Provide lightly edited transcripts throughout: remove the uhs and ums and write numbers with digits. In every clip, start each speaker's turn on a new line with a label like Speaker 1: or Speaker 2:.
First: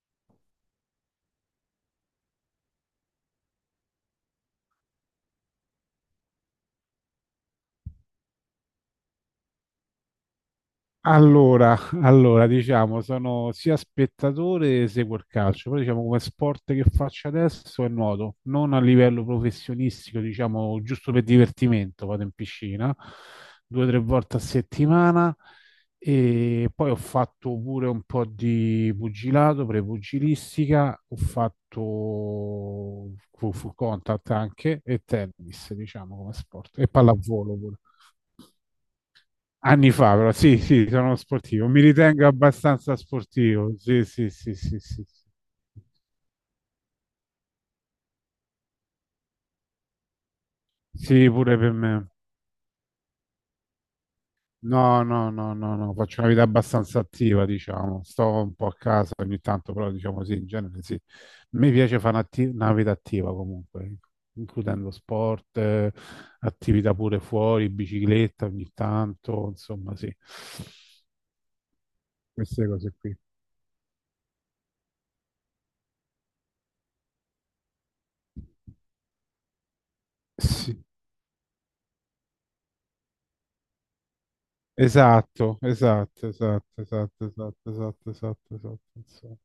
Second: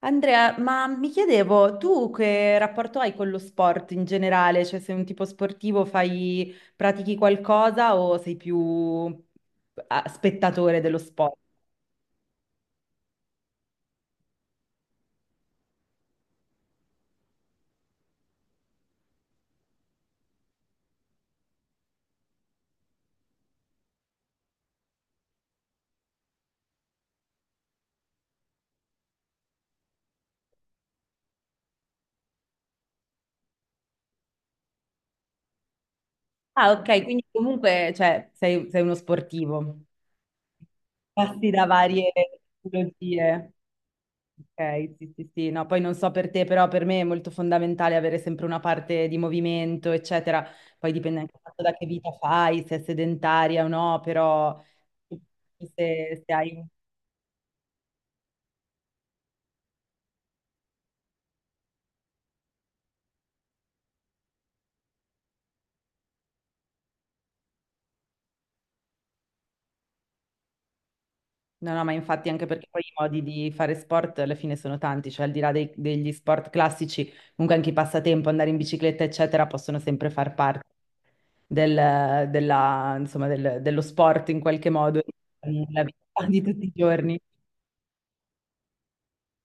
Speaker 1: Andrea, ma mi chiedevo, tu che rapporto hai con lo sport in generale? Cioè, sei un tipo sportivo, fai, pratichi qualcosa o sei più ah, spettatore dello sport?
Speaker 2: Allora, diciamo, sono sia spettatore che seguo il calcio, però diciamo come sport che faccio adesso è nuoto, non a livello professionistico, diciamo giusto per divertimento, vado in piscina due o tre volte a settimana e poi ho fatto pure un po' di pugilato, prepugilistica, ho fatto full contact anche e tennis, diciamo come
Speaker 1: Ah,
Speaker 2: sport, e
Speaker 1: ok, quindi
Speaker 2: pallavolo
Speaker 1: comunque, cioè, sei, sei uno sportivo.
Speaker 2: anni fa, però sì, sì, sono
Speaker 1: Passi da
Speaker 2: sportivo. Mi
Speaker 1: varie
Speaker 2: ritengo abbastanza
Speaker 1: tipologie.
Speaker 2: sportivo. Sì, sì, sì, sì,
Speaker 1: Okay,
Speaker 2: sì.
Speaker 1: sì, sì, sì. No, poi non so per te, però per me è molto fondamentale avere sempre una parte di movimento, eccetera. Poi dipende
Speaker 2: Sì,
Speaker 1: anche
Speaker 2: pure
Speaker 1: tanto
Speaker 2: per
Speaker 1: da che
Speaker 2: me.
Speaker 1: vita fai, se è sedentaria o no, però
Speaker 2: No, no, no, no, no, faccio
Speaker 1: se,
Speaker 2: una
Speaker 1: se
Speaker 2: vita
Speaker 1: hai...
Speaker 2: abbastanza attiva, diciamo. Sto un po' a casa ogni tanto, però diciamo sì, in genere sì. Mi piace fare una vita attiva comunque, includendo sport, attività pure fuori, bicicletta ogni tanto, insomma sì.
Speaker 1: No, no, ma infatti anche
Speaker 2: Queste
Speaker 1: perché poi
Speaker 2: cose
Speaker 1: i
Speaker 2: qui.
Speaker 1: modi di fare sport alla fine sono tanti, cioè al di là degli sport classici, comunque anche i passatempo, andare in bicicletta, eccetera, possono sempre far parte
Speaker 2: Sì.
Speaker 1: insomma, dello sport in qualche modo,
Speaker 2: Esatto,
Speaker 1: della vita
Speaker 2: esatto,
Speaker 1: di tutti i
Speaker 2: esatto,
Speaker 1: giorni.
Speaker 2: esatto, esatto, esatto, esatto, esatto, insomma.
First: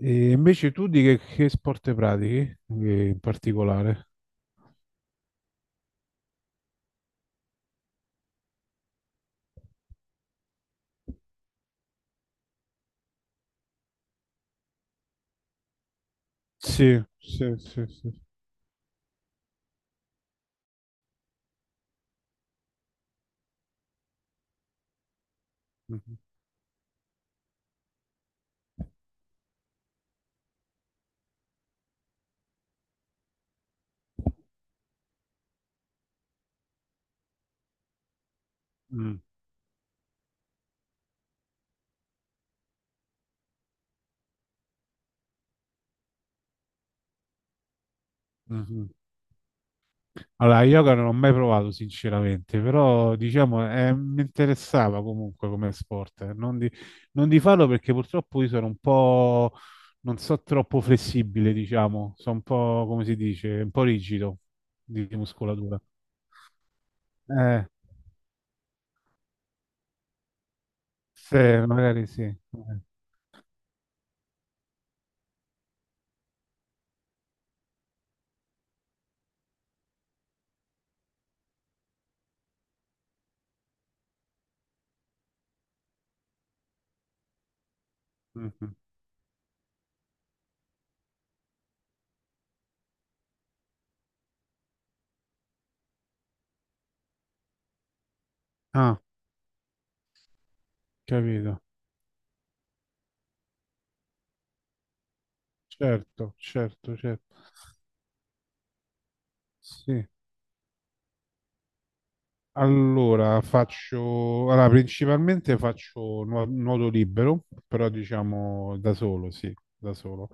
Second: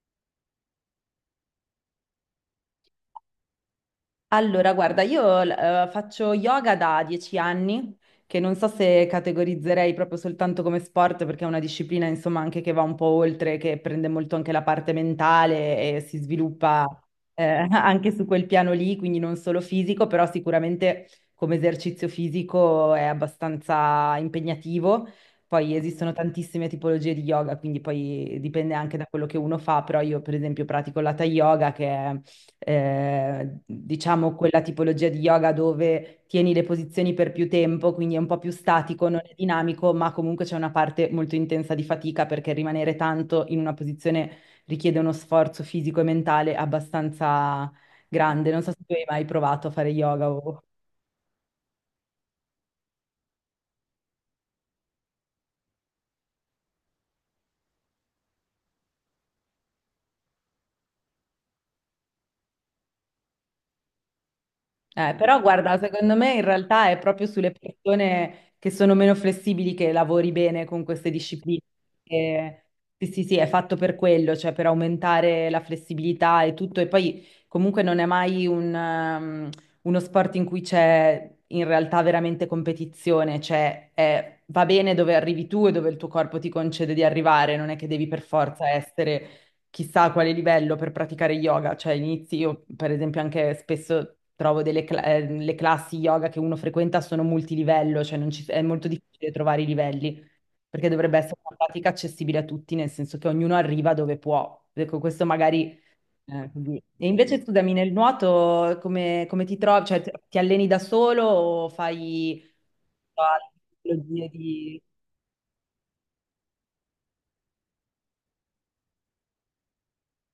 Speaker 2: E invece tu di che sport pratichi in particolare?
Speaker 1: Allora, guarda, io faccio yoga da 10 anni, che non so se categorizzerei proprio soltanto come sport, perché è una disciplina, insomma, anche che va un po' oltre, che prende molto anche la parte mentale e si sviluppa
Speaker 2: Sì, sì, sì, sì.
Speaker 1: anche su quel piano lì, quindi non solo fisico, però sicuramente come esercizio fisico è abbastanza impegnativo. Poi esistono tantissime tipologie di yoga, quindi poi dipende anche da quello che uno fa, però io per esempio pratico l'hatha yoga, che è diciamo quella tipologia di yoga dove tieni le posizioni per più tempo, quindi è un po' più statico, non
Speaker 2: Mhm,
Speaker 1: è dinamico, ma comunque c'è una parte molto intensa di fatica perché rimanere tanto in una posizione richiede uno sforzo fisico e mentale abbastanza grande.
Speaker 2: mhm,
Speaker 1: Non so se
Speaker 2: mhm.
Speaker 1: tu hai mai provato a fare yoga o...
Speaker 2: Allora, yoga non l'ho mai provato sinceramente, però diciamo mi interessava comunque come sport. Non di farlo perché purtroppo io sono un po', non so, troppo flessibile, diciamo, sono un po', come si dice, un po' rigido di
Speaker 1: Però guarda,
Speaker 2: muscolatura.
Speaker 1: secondo me in realtà è proprio sulle
Speaker 2: Eh,
Speaker 1: persone che sono meno flessibili che lavori bene con queste discipline.
Speaker 2: se magari sì.
Speaker 1: E- sì, sì, sì, è fatto per quello, cioè per aumentare la flessibilità e tutto. E poi comunque non è mai un, uno sport in cui c'è in realtà veramente competizione, cioè va bene dove arrivi tu e dove il tuo corpo ti concede di arrivare, non è che devi per forza
Speaker 2: Mhm.
Speaker 1: essere chissà a quale livello per praticare yoga, cioè inizi io per esempio anche spesso trovo le classi yoga che uno frequenta sono multilivello, cioè non ci- è molto
Speaker 2: Ah,
Speaker 1: difficile trovare i livelli, perché dovrebbe essere una
Speaker 2: capito.
Speaker 1: pratica accessibile a tutti, nel senso che ognuno arriva dove può. Ecco, questo magari...
Speaker 2: Certo,
Speaker 1: così.
Speaker 2: certo,
Speaker 1: E
Speaker 2: certo.
Speaker 1: invece scusami, nel nuoto come, come ti trovi? Cioè
Speaker 2: Sì.
Speaker 1: ti alleni da solo o fai...
Speaker 2: Allora,
Speaker 1: tecnologie di...
Speaker 2: allora, principalmente faccio nuoto libero, però diciamo da solo, sì, da solo.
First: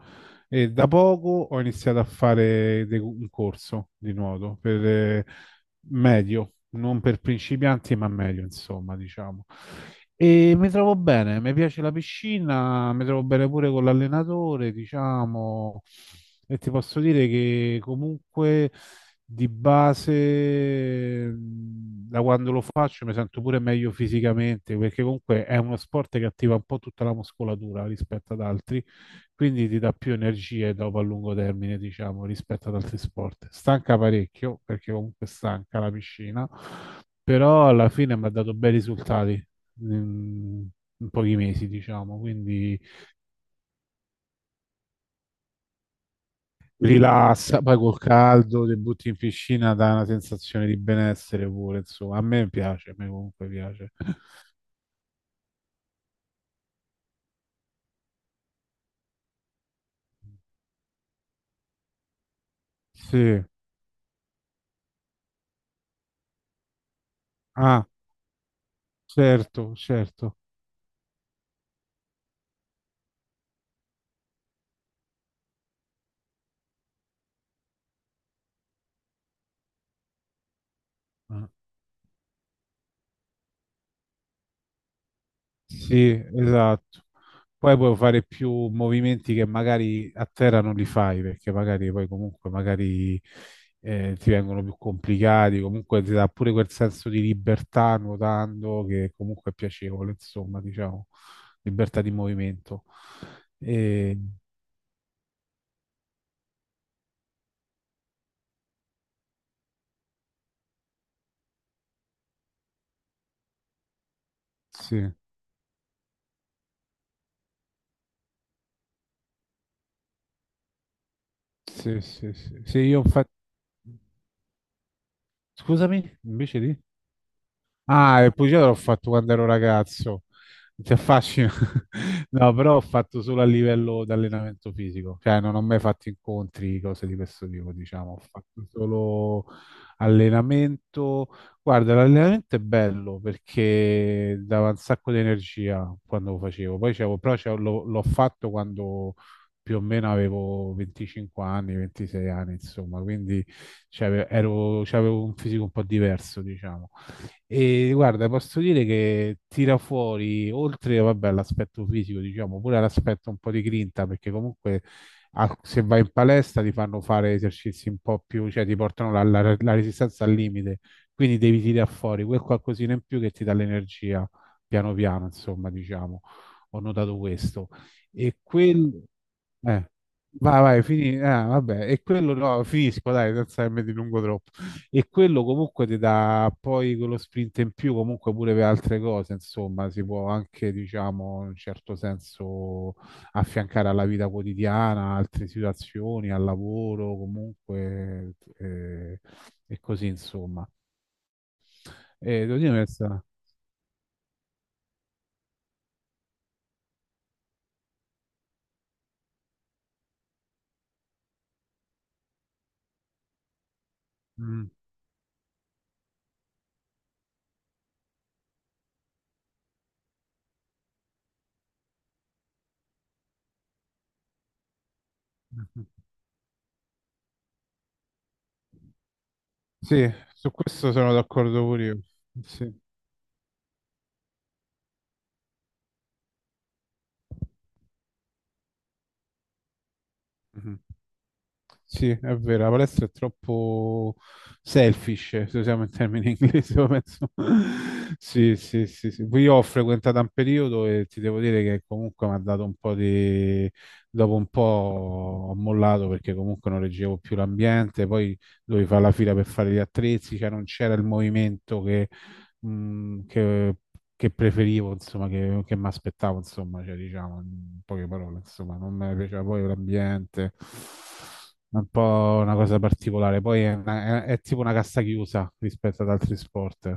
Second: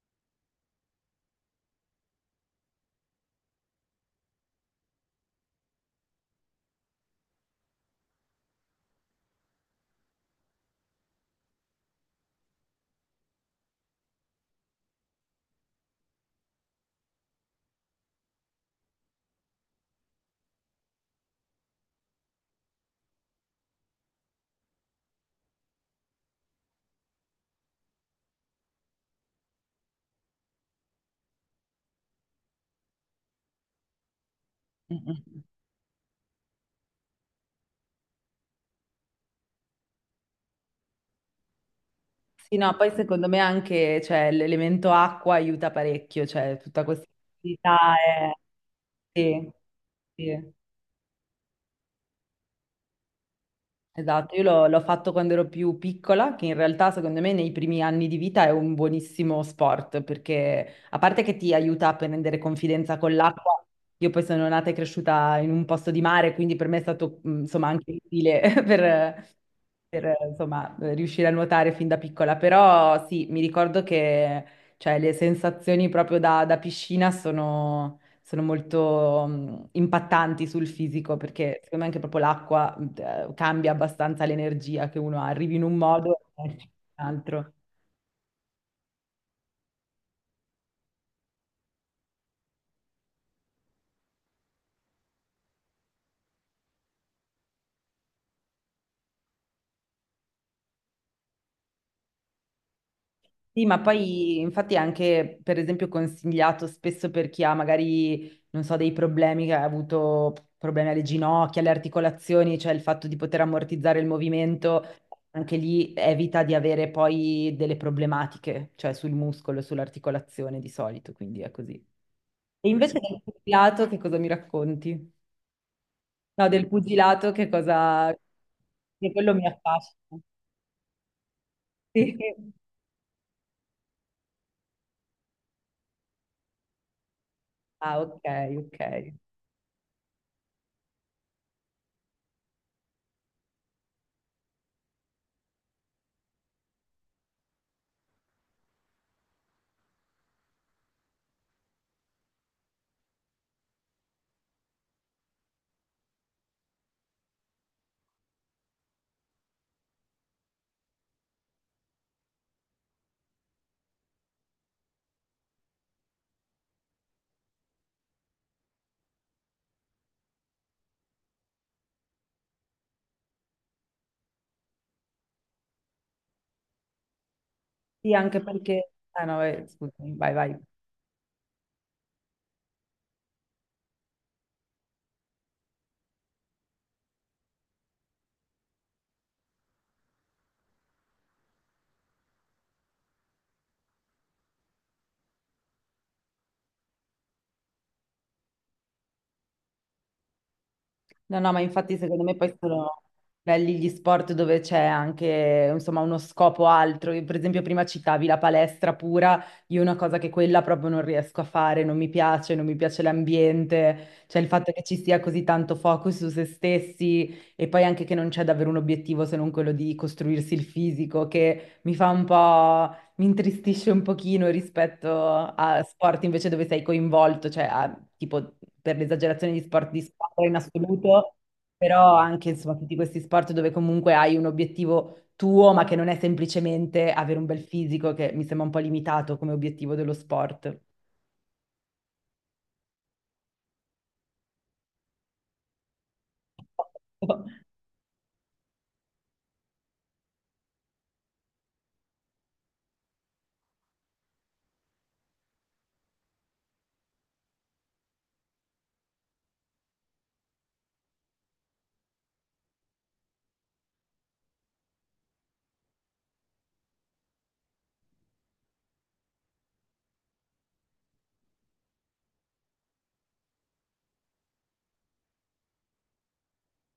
Speaker 2: E da poco ho iniziato a fare un corso di nuoto per, medio, non per principianti, ma medio, insomma, diciamo. E mi trovo bene, mi piace la piscina, mi trovo bene pure con l'allenatore, diciamo, e ti posso dire che comunque di base, da quando lo faccio, mi sento pure meglio fisicamente, perché comunque è uno sport che attiva un po' tutta la muscolatura rispetto ad altri, quindi ti dà più energie dopo a lungo termine, diciamo, rispetto ad altri sport. Stanca parecchio, perché
Speaker 1: Mm, mm.
Speaker 2: comunque
Speaker 1: Mm.
Speaker 2: stanca la piscina, però alla fine mi ha dato bei risultati. In In pochi mesi, diciamo,
Speaker 1: Sì, no,
Speaker 2: quindi
Speaker 1: poi secondo me anche, cioè, l'elemento acqua aiuta parecchio, cioè tutta questa
Speaker 2: rilassa,
Speaker 1: attività
Speaker 2: poi col
Speaker 1: è...
Speaker 2: caldo, ti butti in
Speaker 1: Sì,
Speaker 2: piscina, dà una
Speaker 1: sì.
Speaker 2: sensazione di benessere pure, insomma, a me piace, a me comunque piace.
Speaker 1: Esatto, io l'ho fatto quando ero più piccola, che in realtà secondo me nei primi anni di vita è un buonissimo sport, perché a parte che ti aiuta a prendere confidenza con
Speaker 2: Sì,
Speaker 1: l'acqua, io poi sono nata e cresciuta in un posto di mare, quindi per me è stato insomma
Speaker 2: ah,
Speaker 1: anche utile
Speaker 2: certo,
Speaker 1: per,
Speaker 2: certo.
Speaker 1: insomma, riuscire a nuotare fin da piccola, però sì, mi ricordo che cioè, le sensazioni proprio da, da piscina sono sono molto impattanti sul fisico
Speaker 2: Ah.
Speaker 1: perché secondo me anche proprio l'acqua cambia abbastanza l'energia che uno ha, arrivi in un
Speaker 2: Sì,
Speaker 1: modo e esci in un
Speaker 2: esatto.
Speaker 1: altro.
Speaker 2: Poi puoi fare più movimenti che magari a terra non li fai, perché magari poi comunque magari ti vengono più complicati, comunque ti dà pure quel senso di libertà nuotando che comunque è piacevole, insomma, diciamo, libertà di movimento.
Speaker 1: Sì, ma
Speaker 2: E,
Speaker 1: poi infatti è anche per esempio consigliato spesso per chi ha magari, non so, dei problemi, che ha avuto problemi alle ginocchia, alle articolazioni, cioè il fatto di poter ammortizzare il movimento,
Speaker 2: sì,
Speaker 1: anche lì evita di avere poi delle problematiche, cioè sul muscolo, sull'articolazione di solito, quindi è così.
Speaker 2: sì, sì, sì.
Speaker 1: E
Speaker 2: Sì,
Speaker 1: invece sì,
Speaker 2: io
Speaker 1: del
Speaker 2: infatti...
Speaker 1: pugilato che cosa mi racconti?
Speaker 2: Scusami,
Speaker 1: No,
Speaker 2: invece
Speaker 1: del
Speaker 2: di...
Speaker 1: pugilato che cosa...
Speaker 2: Ah, il pugilato l'ho fatto
Speaker 1: che
Speaker 2: quando
Speaker 1: quello
Speaker 2: ero
Speaker 1: mi affascina.
Speaker 2: ragazzo. Ti affascina?
Speaker 1: Sì.
Speaker 2: No, però ho fatto solo a livello di allenamento fisico, cioè non ho mai fatto incontri, cose di questo tipo,
Speaker 1: Ah,
Speaker 2: diciamo, ho
Speaker 1: ok,
Speaker 2: fatto
Speaker 1: ok.
Speaker 2: solo allenamento. Guarda, l'allenamento è bello perché dava un sacco di energia quando lo facevo, poi l'ho fatto quando più o meno avevo 25 anni, 26 anni, insomma, quindi c'avevo un fisico un po' diverso, diciamo. E guarda, posso dire che tira fuori, oltre vabbè, all'aspetto fisico, diciamo, pure all'aspetto un po' di grinta, perché comunque se vai in palestra ti fanno fare esercizi un po' più, cioè ti portano la resistenza al limite, quindi devi tirare fuori quel qualcosina in più che ti dà l'energia piano piano, insomma, diciamo, ho notato questo.
Speaker 1: Sì,
Speaker 2: E
Speaker 1: anche perché...
Speaker 2: quel...
Speaker 1: Ah no,
Speaker 2: eh,
Speaker 1: scusami, vai, vai.
Speaker 2: vai, vai, vabbè, e quello no, finisco, dai, senza che mi dilungo troppo e quello comunque ti dà poi quello sprint in più comunque pure per altre cose, insomma, si può anche, diciamo, in un certo senso affiancare alla vita quotidiana, altre situazioni, al lavoro, comunque e così, insomma.
Speaker 1: No, no, ma infatti secondo me
Speaker 2: E
Speaker 1: poi
Speaker 2: devo dire,
Speaker 1: sono
Speaker 2: questa-
Speaker 1: belli gli sport dove c'è anche, insomma, uno scopo altro. Io, per esempio, prima citavi la palestra pura, io una cosa che quella proprio non riesco a fare, non mi piace, non mi piace l'ambiente, cioè il fatto
Speaker 2: Mm,
Speaker 1: che ci sia così tanto focus su se stessi e poi anche che non c'è davvero un obiettivo se non quello di costruirsi il fisico, che mi fa un po'... Mi intristisce un pochino rispetto a
Speaker 2: mhm.
Speaker 1: sport invece dove sei coinvolto, cioè tipo per l'esagerazione di sport di
Speaker 2: Sì,
Speaker 1: squadra
Speaker 2: su
Speaker 1: in
Speaker 2: questo sono
Speaker 1: assoluto,
Speaker 2: d'accordo pure io.
Speaker 1: però anche
Speaker 2: Sì.
Speaker 1: insomma tutti questi sport dove comunque hai un obiettivo tuo, ma che non è semplicemente avere un bel fisico, che mi sembra un po' limitato come obiettivo dello
Speaker 2: Mhm.
Speaker 1: sport.
Speaker 2: Sì, è vero, la palestra è troppo selfish, se usiamo il termine inglese, io penso. Sì, sì, sì, sì. Poi io ho frequentato un periodo e ti devo dire che comunque mi ha dato un po' di... Dopo un po' ho mollato perché comunque non reggevo più l'ambiente, poi dovevi fare la fila per fare gli attrezzi, cioè non c'era il movimento che mh, che, che preferivo, insomma, che mi aspettavo, insomma, cioè, diciamo, in poche parole, insomma, non mi piaceva poi l'ambiente, è un po' una cosa particolare, poi è, è tipo una cassa chiusa rispetto ad altri sport.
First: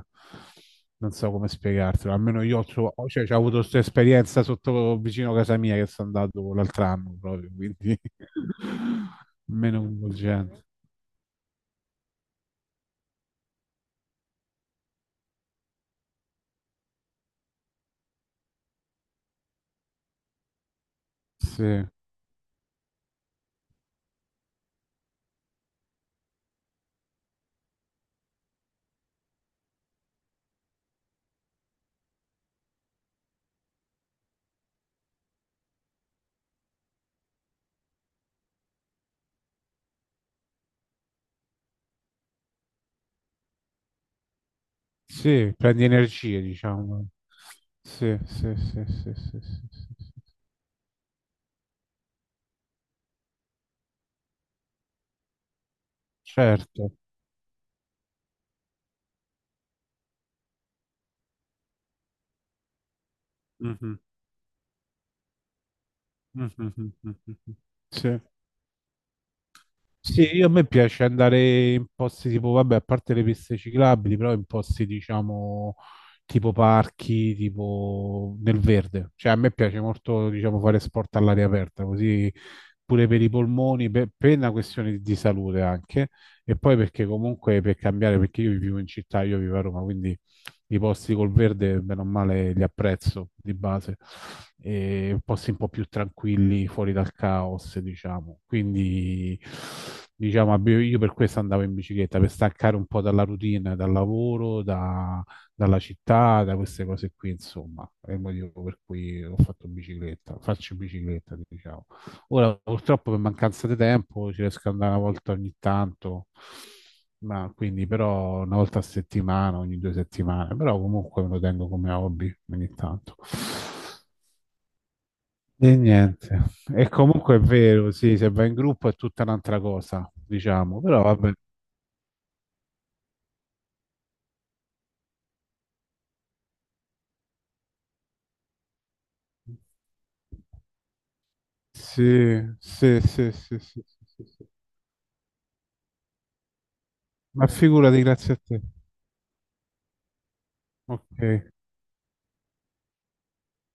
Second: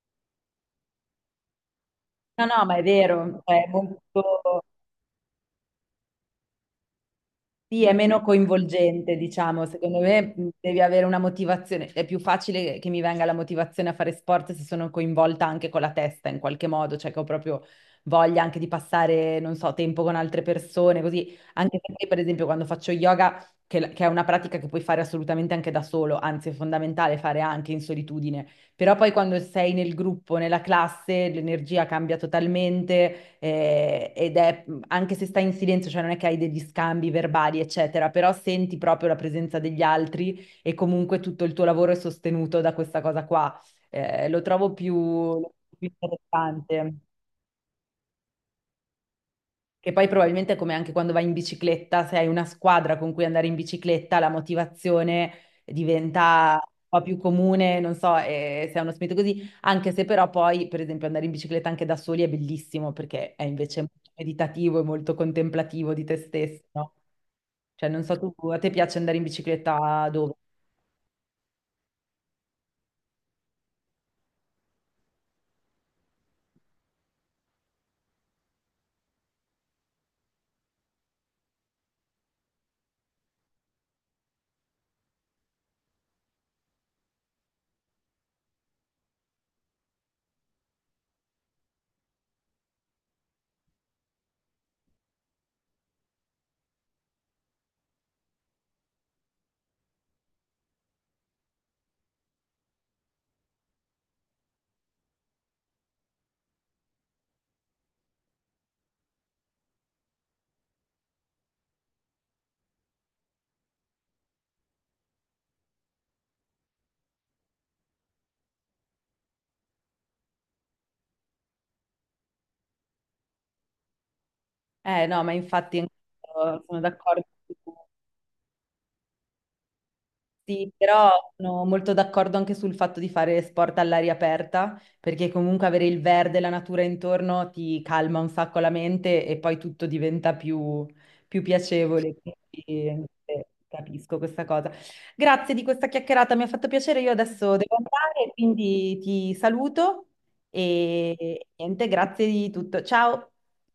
Speaker 2: Non so come spiegartelo, almeno
Speaker 1: No,
Speaker 2: io
Speaker 1: no,
Speaker 2: ho,
Speaker 1: ma è
Speaker 2: c'ho
Speaker 1: vero,
Speaker 2: avuto
Speaker 1: cioè, è
Speaker 2: questa esperienza
Speaker 1: molto...
Speaker 2: sotto vicino a casa mia che sono andato l'altro anno proprio,
Speaker 1: Sì, è
Speaker 2: quindi
Speaker 1: meno coinvolgente, diciamo,
Speaker 2: meno
Speaker 1: secondo me
Speaker 2: coinvolgente.
Speaker 1: devi avere una motivazione, è più facile che mi venga la motivazione a fare sport se sono coinvolta anche con la testa in qualche modo, cioè che ho proprio voglia anche di passare, non so, tempo con altre persone, così, anche
Speaker 2: Sì,
Speaker 1: perché per esempio quando faccio yoga, che è una pratica che puoi fare assolutamente anche da solo, anzi è fondamentale fare anche in solitudine, però poi quando sei nel gruppo, nella classe, l'energia cambia totalmente ed è, anche se stai in silenzio, cioè non è che hai degli scambi verbali, eccetera, però senti proprio la presenza degli altri e comunque tutto il tuo lavoro è sostenuto da questa cosa qua. Lo trovo più,
Speaker 2: sì, prendi
Speaker 1: più
Speaker 2: energie,
Speaker 1: interessante.
Speaker 2: diciamo. Sì, sì, sì, sì, sì, sì,
Speaker 1: Che
Speaker 2: sì,
Speaker 1: poi
Speaker 2: sì.
Speaker 1: probabilmente è come anche quando vai in bicicletta, se hai una squadra con cui andare in bicicletta, la motivazione diventa
Speaker 2: Certo.
Speaker 1: un po' più comune, non so, se è uno spirito così, anche se però poi, per esempio, andare in bicicletta anche da soli è bellissimo perché è invece
Speaker 2: Mhm,
Speaker 1: molto meditativo e molto contemplativo di te stesso,
Speaker 2: mhm, mhm,
Speaker 1: no?
Speaker 2: mhm.
Speaker 1: Cioè, non so
Speaker 2: Sì.
Speaker 1: tu, a te piace andare in bicicletta
Speaker 2: Sì,
Speaker 1: dove?
Speaker 2: io a me piace andare in posti tipo, vabbè, a parte le piste ciclabili, però in posti, diciamo, tipo parchi, tipo nel verde. Cioè, a me piace molto, diciamo, fare sport all'aria aperta, così pure per i polmoni, per una questione di salute anche, e poi perché comunque per cambiare, perché io vivo in città, io vivo a Roma, quindi i posti col verde, bene o male, li apprezzo di base, e posti un po' più tranquilli, fuori dal caos, diciamo. Quindi, diciamo, io per questo andavo in bicicletta, per staccare un po' dalla routine, dal lavoro, dalla città, da queste cose qui, insomma. È il motivo per cui ho fatto bicicletta, faccio bicicletta, diciamo. Ora, purtroppo, per mancanza di tempo, ci riesco ad andare una volta ogni tanto, ma quindi però una volta a settimana, ogni due settimane, però comunque me lo tengo come hobby ogni tanto.
Speaker 1: Eh no, ma
Speaker 2: E
Speaker 1: infatti
Speaker 2: niente.
Speaker 1: anch'io sono
Speaker 2: E
Speaker 1: d'accordo.
Speaker 2: comunque è vero, sì, se va in gruppo è tutta un'altra cosa,
Speaker 1: Sì,
Speaker 2: diciamo, però
Speaker 1: però
Speaker 2: vabbè.
Speaker 1: sono molto d'accordo anche sul fatto di fare sport all'aria aperta, perché comunque avere il verde, e la natura intorno ti calma un sacco la mente e poi tutto diventa più, più piacevole.
Speaker 2: Sì, sì,
Speaker 1: Quindi,
Speaker 2: sì, sì, sì, sì,
Speaker 1: capisco
Speaker 2: sì,
Speaker 1: questa
Speaker 2: sì.
Speaker 1: cosa. Grazie di questa chiacchierata, mi ha fatto piacere. Io
Speaker 2: Ma
Speaker 1: adesso devo
Speaker 2: figurati,
Speaker 1: andare,
Speaker 2: grazie a te.
Speaker 1: quindi ti saluto
Speaker 2: Ok.
Speaker 1: e niente, grazie di tutto. Ciao.